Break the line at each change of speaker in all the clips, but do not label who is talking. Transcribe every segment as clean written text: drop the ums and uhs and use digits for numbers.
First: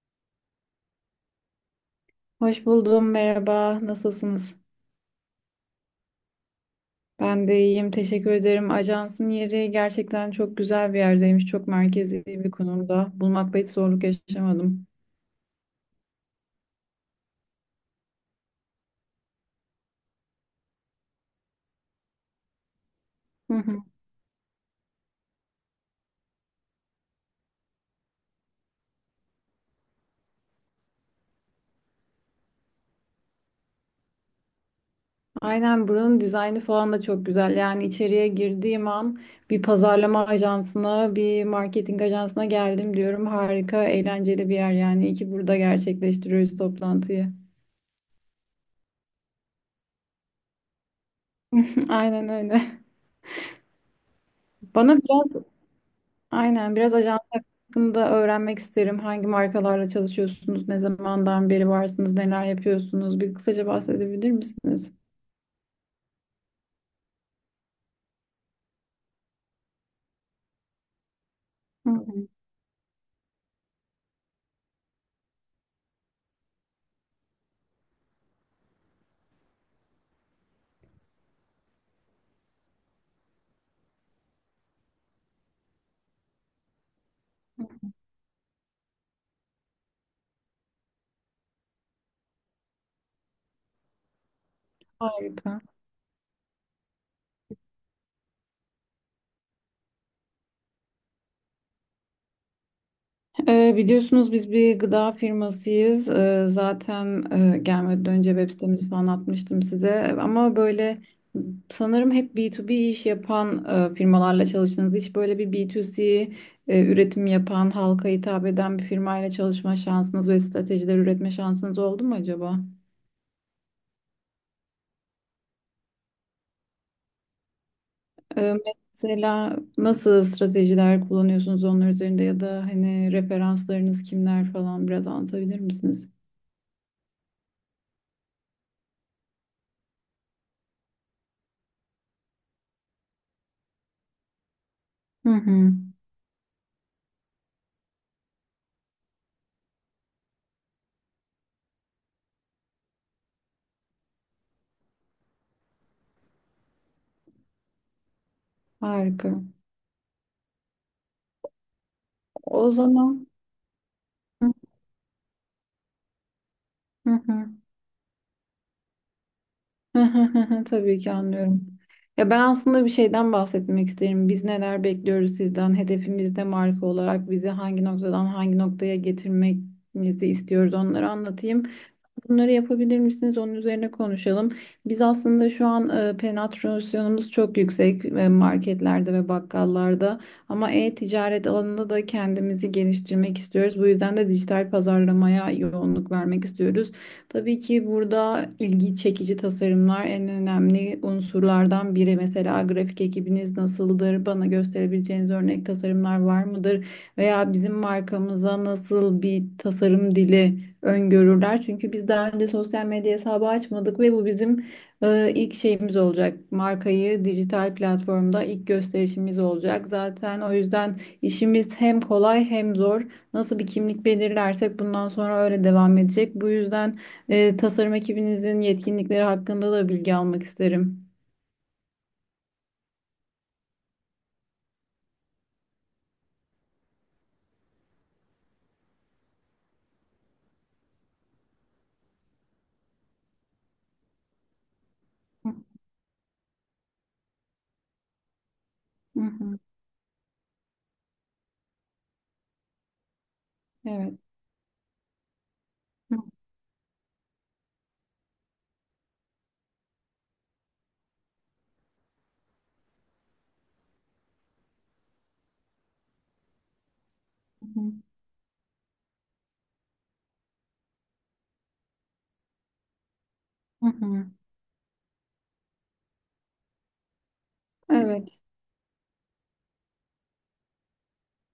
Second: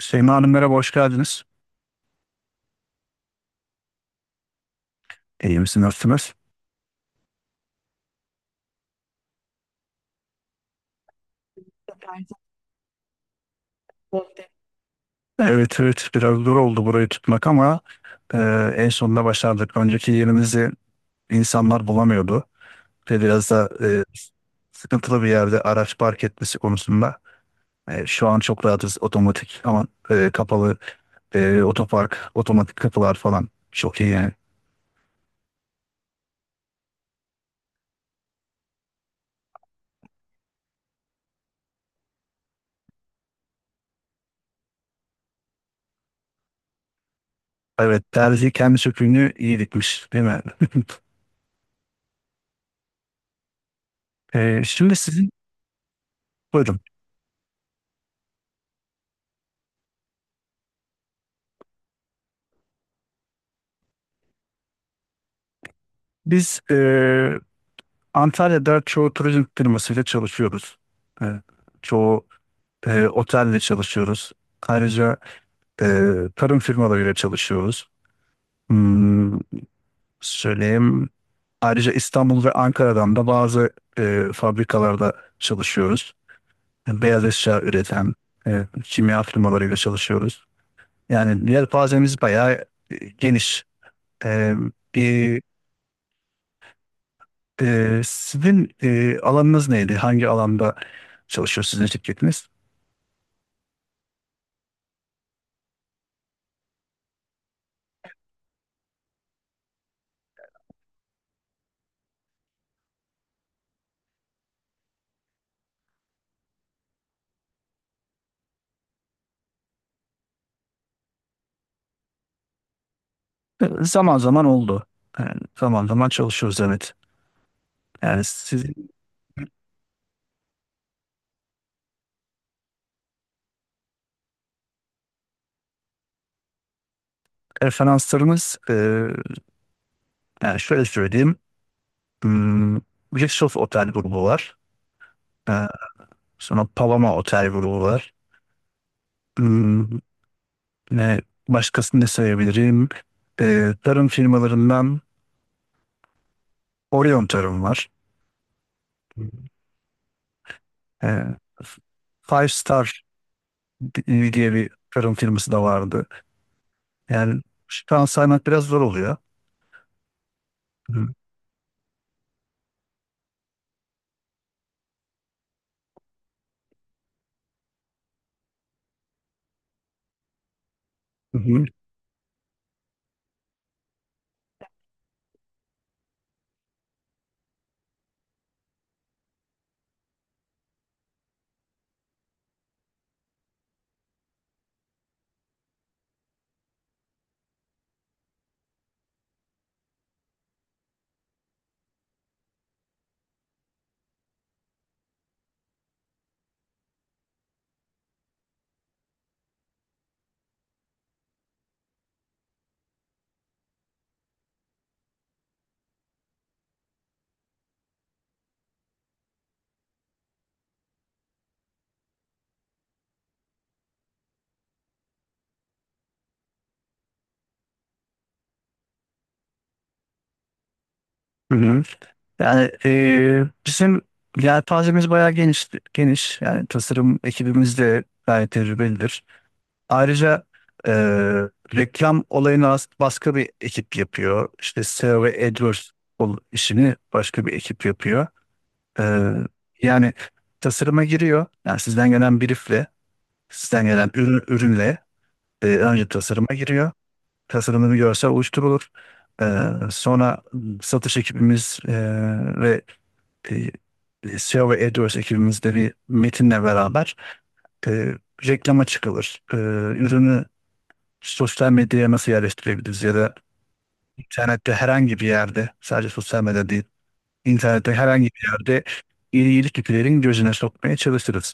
Şeyma Hanım merhaba, hoş geldiniz.
Hoş buldum, merhaba. Nasılsınız?
İyi misin, nasılsınız?
Ben de iyiyim, teşekkür ederim. Ajansın yeri gerçekten çok güzel bir yerdeymiş, çok merkezi bir konumda. Bulmakta hiç zorluk yaşamadım.
Evet, evet, biraz zor oldu burayı tutmak ama e, en sonunda başardık. Önceki yerimizi insanlar bulamıyordu. Ve biraz
Hı
da
hı.
sıkıntılı bir yerde araç park etmesi konusunda. Şu an çok rahatız, otomatik ama kapalı otopark, otomatik kapılar falan. Çok iyi yani.
Aynen, buranın dizaynı falan da çok güzel. Yani içeriye girdiğim an bir pazarlama ajansına, bir marketing ajansına geldim diyorum. Harika, eğlenceli bir yer yani. İyi ki burada gerçekleştiriyoruz toplantıyı.
Evet, terzi kendi söküğünü iyi dikmiş, değil mi?
Aynen öyle.
Şimdi
Bana
sizin,
biraz Aynen
buyurun.
biraz ajans hakkında öğrenmek isterim. Hangi markalarla çalışıyorsunuz, ne zamandan beri varsınız, neler yapıyorsunuz? Bir kısaca bahsedebilir misiniz?
Biz Antalya'da çoğu turizm firmasıyla çalışıyoruz. E,
Hı
Çoğu
hı.
otelle çalışıyoruz. Ayrıca tarım firmalarıyla çalışıyoruz. Hmm, söyleyeyim. Ayrıca İstanbul ve Ankara'dan da bazı fabrikalarda çalışıyoruz. Beyaz eşya üreten kimya firmalarıyla çalışıyoruz. Yani yelpazemiz bayağı geniş. E, bir,
Harika.
sizin alanınız neydi? Hangi alanda çalışıyor sizin şirketiniz?
Biliyorsunuz biz bir gıda firmasıyız. Zaten gelmeden önce web sitemizi falan atmıştım size. Ama böyle sanırım hep B2B iş yapan firmalarla çalıştınız. Hiç böyle bir B2C üretim yapan, halka hitap eden bir firmayla çalışma şansınız ve stratejiler üretme şansınız oldu mu acaba?
Zaman zaman oldu. Yani zaman zaman çalışıyoruz evet. Yani
Ee,
sizin
Mesela nasıl stratejiler kullanıyorsunuz onlar üzerinde, ya da hani referanslarınız kimler falan biraz anlatabilir misiniz?
referanslarınız yani şöyle söyleyeyim. Hmm, Rixos Otel grubu var.
Hı
Ee,
hı.
sonra Paloma Otel grubu var. Hmm, ne, başkasını ne sayabilirim? Tarım firmalarından Orion Tarım var.
Harika.
Ee, Five
O
Star
zaman. Hı
diye bir tarım firması da vardı. Yani
hı
şu an saymak biraz zor oluyor.
hı.
Hı
Tabii
hı.
ki anlıyorum. Ya, ben aslında bir şeyden bahsetmek isterim. Biz neler bekliyoruz sizden? Hedefimiz de marka olarak bizi hangi noktadan hangi noktaya getirmenizi istiyoruz, onları
Hı
anlatayım.
hı.
Bunları yapabilir misiniz? Onun üzerine konuşalım. Biz aslında şu an penetrasyonumuz çok yüksek, marketlerde ve bakkallarda, ama e-ticaret alanında da kendimizi geliştirmek istiyoruz. Bu yüzden de dijital pazarlamaya yoğunluk vermek istiyoruz. Tabii ki burada ilgi çekici tasarımlar en önemli unsurlardan biri. Mesela grafik ekibiniz nasıldır? Bana gösterebileceğiniz örnek tasarımlar var mıdır? Veya bizim markamıza nasıl bir tasarım dili öngörürler. Çünkü biz daha önce sosyal medya hesabı açmadık ve bu bizim ilk şeyimiz olacak. Markayı dijital platformda ilk gösterişimiz olacak. Zaten o yüzden işimiz hem kolay hem zor. Nasıl bir kimlik belirlersek bundan sonra öyle devam edecek. Bu yüzden tasarım ekibinizin yetkinlikleri hakkında da bilgi almak isterim.
Hı hı. Yani bizim yelpazemiz bayağı geniş. Yani tasarım ekibimiz de gayet tecrübelidir. Ayrıca e, reklam olayını başka bir ekip yapıyor. İşte SEO ve AdWords işini başka bir ekip yapıyor. E,
Hı hı.
yani tasarıma giriyor. Yani sizden gelen briefle, sizden gelen
Evet.
ürünle önce
Hı
tasarıma giriyor. Tasarımını bir görsel oluşturulur. E, Sonra satış ekibimiz e, ve e, S e, SEO ve AdWords ekibimizde bir metinle beraber
hı.
e, reklama çıkılır. Ürünü sosyal medyaya nasıl yerleştirebiliriz ya da
Hı hı.
internette herhangi bir yerde, sadece sosyal medya değil, internette herhangi
Evet.
bir yerde iyilik yüklerin gözüne sokmaya çalışırız.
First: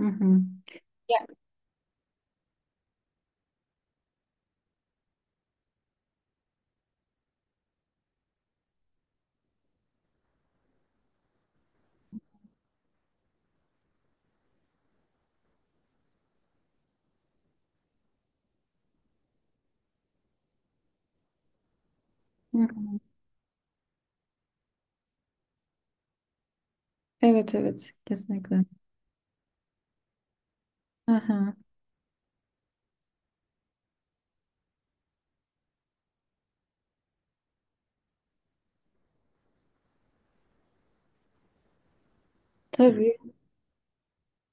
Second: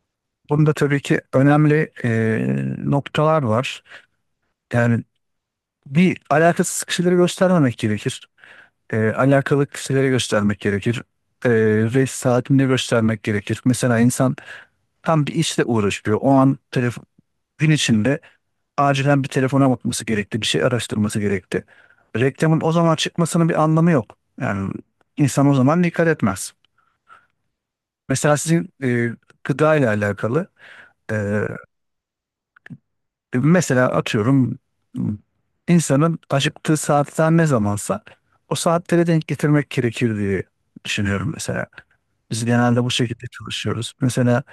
Hı hı.
Bunda tabii ki önemli noktalar var. Yani bir alakasız kişileri göstermemek gerekir. Alakalı kişileri göstermek gerekir. E, Ve saatini göstermek gerekir. Mesela insan tam bir işle uğraşıyor. O an telefon, gün içinde acilen bir telefona bakması gerekti, bir şey araştırması gerekti.
Hı
Reklamın o
hı.
zaman çıkmasının bir anlamı yok. Yani insan o zaman dikkat etmez.
Evet, evet,
Mesela
kesinlikle.
sizin gıda ile alakalı
Hı
e,
hı.
mesela atıyorum insanın acıktığı saatler ne zamansa o saatlere denk getirmek gerekir diye düşünüyorum mesela. Biz genelde bu
Tabii.
şekilde çalışıyoruz. Mesela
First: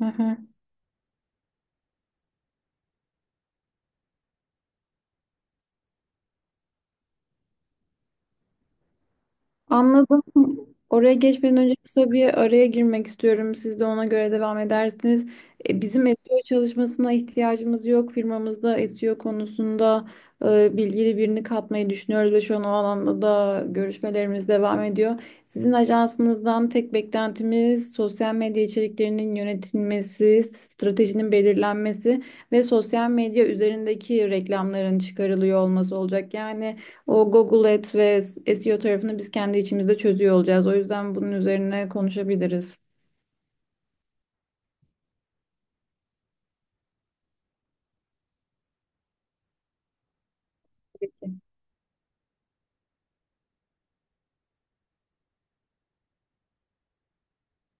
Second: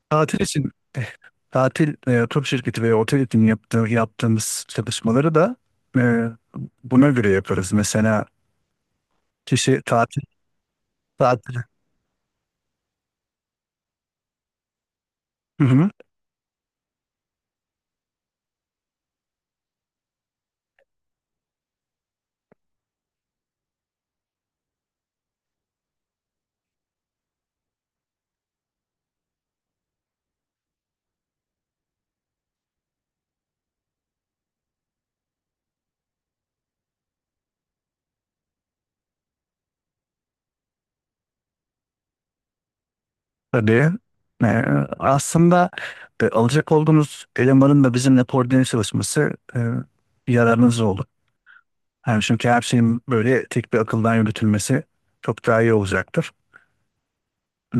Hı hı.
tatil için tur şirketi veya otel için yaptığımız çalışmaları da e, buna göre yaparız. Mesela kişi tatil
Anladım. Oraya
tatil
geçmeden önce kısa bir araya girmek istiyorum. Siz de ona göre devam edersiniz.
hı hı,
Bizim SEO çalışmasına ihtiyacımız yok. Firmamızda SEO konusunda bilgili birini katmayı düşünüyoruz ve şu an o alanda da görüşmelerimiz devam ediyor. Sizin ajansınızdan tek beklentimiz sosyal medya içeriklerinin yönetilmesi, stratejinin belirlenmesi ve sosyal medya üzerindeki reklamların çıkarılıyor olması olacak. Yani o Google Ads ve SEO tarafını biz kendi içimizde çözüyor olacağız. O yüzden bunun üzerine konuşabiliriz.
tabii. E, Aslında alacak olduğunuz elemanın da bizimle koordine çalışması e, yararınız olur.
Peki.
Yani çünkü her şeyin böyle tek bir akıldan yürütülmesi çok daha iyi olacaktır.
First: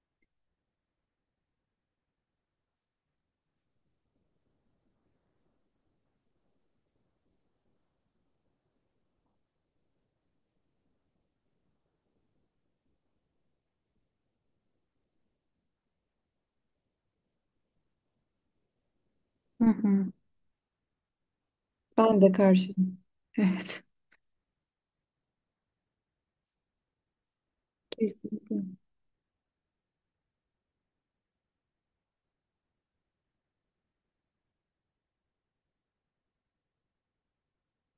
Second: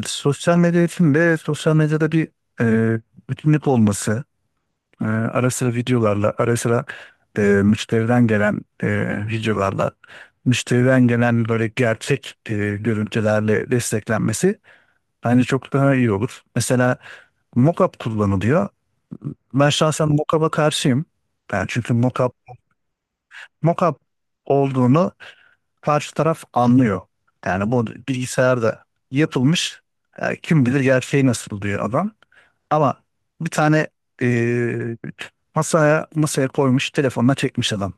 Sosyal medya için de sosyal medyada bir e, bütünlük olması, ara sıra videolarla, ara sıra müşteriden gelen videolarla, müşteriden gelen böyle gerçek görüntülerle desteklenmesi bence çok daha iyi olur. Mesela mockup kullanılıyor.
Hı
Ben
hı.
şahsen mockup'a karşıyım. Ben çünkü
Ben de
mockup,
karşıyım. Evet,
mockup olduğunu karşı taraf anlıyor. Yani bu
kesinlikle.
bilgisayarda yapılmış, kim bilir gerçeği nasıl diyor adam. Ama bir tane eee, masaya koymuş telefonla çekmiş adam.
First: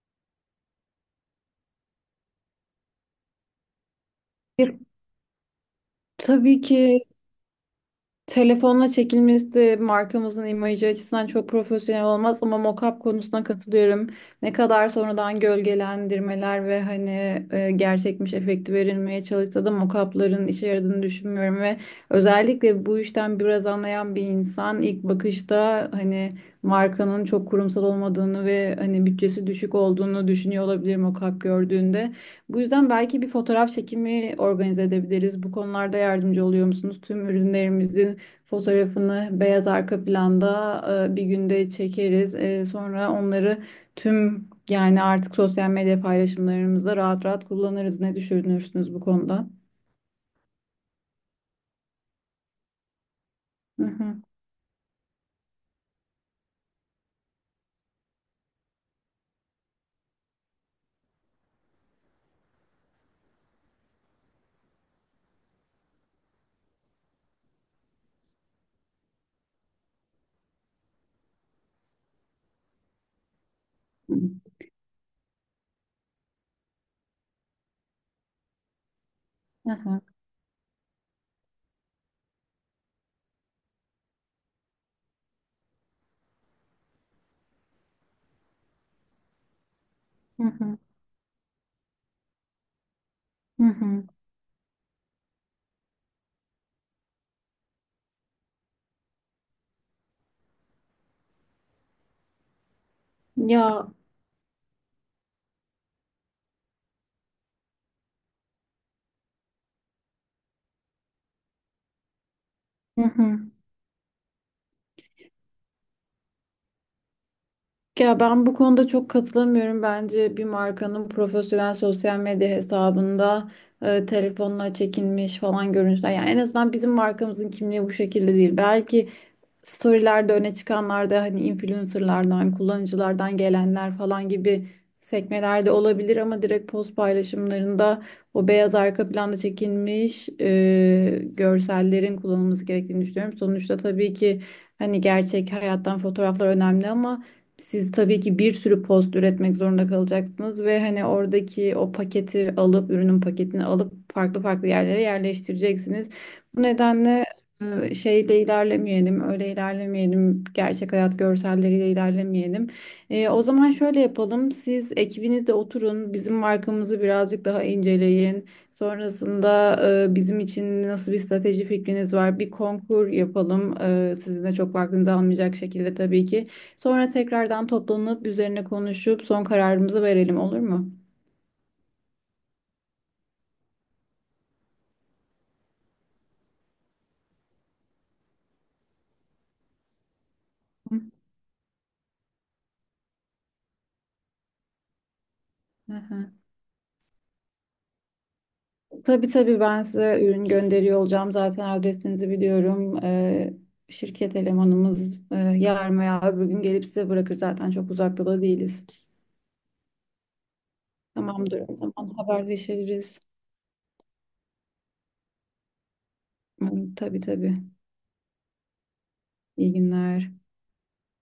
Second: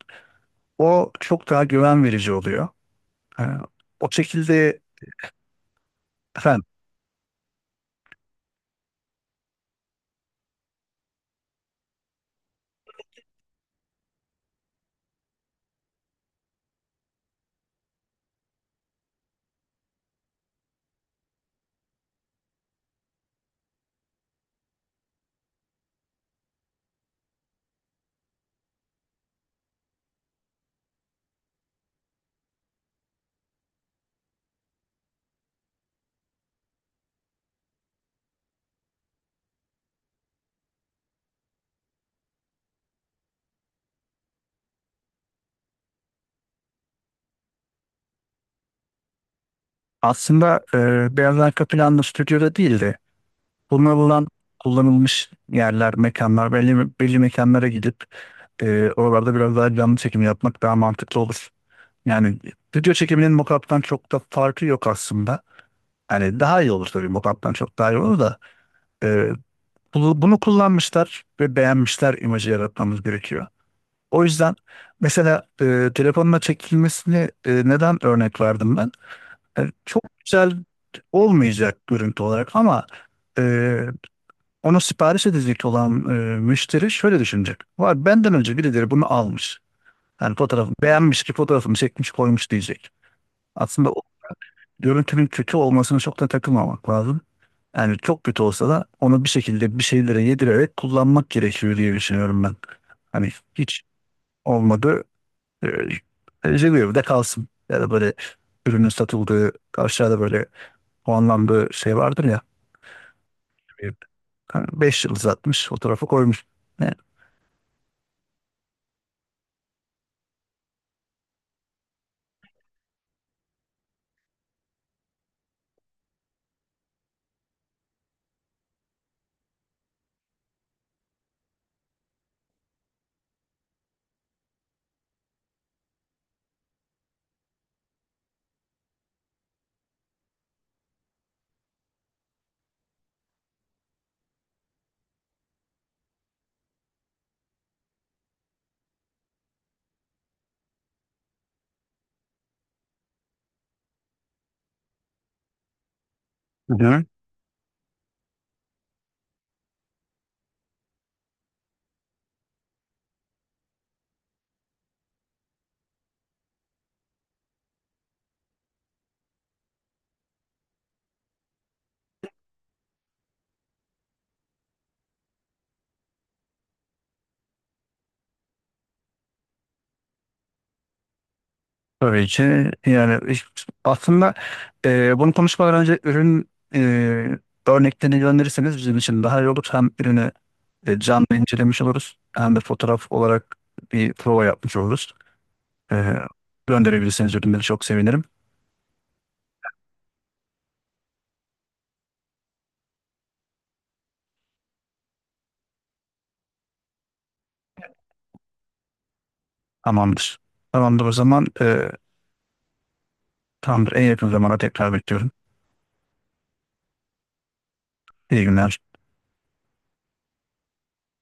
O çok daha güven verici oluyor. Ee, O
Bir-
şekilde
tabii
efendim,
ki telefonla çekilmesi de markamızın imajı açısından çok profesyonel olmaz, ama mock-up konusuna katılıyorum. Ne kadar sonradan gölgelendirmeler ve hani gerçekmiş efekti verilmeye çalışsa da mock-up'ların işe yaradığını düşünmüyorum ve özellikle bu işten biraz anlayan bir insan ilk bakışta hani markanın çok kurumsal olmadığını ve hani bütçesi düşük olduğunu düşünüyor olabilir mock-up gördüğünde. Bu yüzden belki bir fotoğraf çekimi organize edebiliriz. Bu konularda yardımcı oluyor musunuz? Tüm ürünlerimizin fotoğrafını beyaz arka planda bir günde çekeriz. Sonra onları tüm, yani artık sosyal medya paylaşımlarımızda rahat rahat kullanırız. Ne düşünürsünüz bu konuda?
aslında beyaz arka planlı stüdyoda değil de
Hı hı.
kullanılan, kullanılmış yerler, mekanlar, belli mekanlara gidip oralarda biraz daha canlı çekim yapmak daha mantıklı olur. Yani stüdyo çekiminin mockup'tan çok da farkı yok aslında. Yani daha iyi olur tabii, mockup'tan çok daha iyi olur da e, bunu kullanmışlar ve beğenmişler imajı yaratmamız gerekiyor. O yüzden mesela telefonla çekilmesini neden örnek verdim ben?
Hı hı.
Çok güzel olmayacak görüntü olarak ama e, onu sipariş edecek olan müşteri şöyle düşünecek. Var, benden önce birileri bunu almış. Yani
Hı
fotoğrafı
hı.
beğenmiş ki fotoğrafımı çekmiş koymuş diyecek.
Hı
Aslında
hı.
görüntünün kötü olmasına çok da takılmamak lazım. Yani çok kötü olsa da onu bir şekilde bir şeylere yedirerek kullanmak gerekiyor diye düşünüyorum ben. Hani hiç
Ya,
olmadı. E, Rezil de kalsın. Ya da böyle ürünün satıldığı aşağıda böyle puanlandığı şey vardır ya.
hı hı.
Hani beş yıldız atmış fotoğrafı koymuş.
Ya, ben bu konuda çok katılamıyorum. Bence bir markanın profesyonel sosyal medya hesabında telefonla çekilmiş falan görüntüler. Yani en azından bizim markamızın kimliği bu şekilde değil. Belki storylerde öne çıkanlarda hani influencerlardan, kullanıcılardan gelenler falan gibi sekmelerde olabilir, ama direkt post paylaşımlarında o beyaz arka planda çekilmiş görsellerin kullanılması gerektiğini düşünüyorum. Sonuçta tabii ki hani gerçek hayattan fotoğraflar önemli, ama siz tabii ki bir sürü post üretmek zorunda kalacaksınız ve hani oradaki o paketi alıp ürünün paketini alıp farklı farklı yerlere yerleştireceksiniz. Bu
Ne?
nedenle şeyde ilerlemeyelim, öyle ilerlemeyelim, gerçek hayat görselleriyle ilerlemeyelim. O zaman şöyle yapalım, siz ekibinizde oturun, bizim markamızı birazcık daha inceleyin. Sonrasında bizim için nasıl bir strateji fikriniz var? Bir konkur yapalım, sizin de çok vaktinizi almayacak şekilde tabii ki. Sonra tekrardan toplanıp üzerine konuşup son kararımızı verelim, olur mu?
Tabii ki yani aslında bunu konuşmadan önce ürün e, örneklerini gönderirseniz bizim için daha iyi olur. Hem ürünü canlı incelemiş oluruz hem de fotoğraf olarak bir prova yapmış oluruz.
Hı
E,
hı.
Gönderebilirseniz ürünleri çok sevinirim.
Tabii tabii ben size ürün gönderiyor olacağım. Zaten adresinizi biliyorum. Şirket elemanımız yarın veya öbür gün gelip size bırakır. Zaten çok uzakta da değiliz.
Tamamdır. Tamamdır o zaman,
Tamamdır o zaman, haberleşiriz.
tamamdır, en yakın zamana tekrar bekliyorum.
Hı. Tabii tabii.
İyi günler.
İyi günler.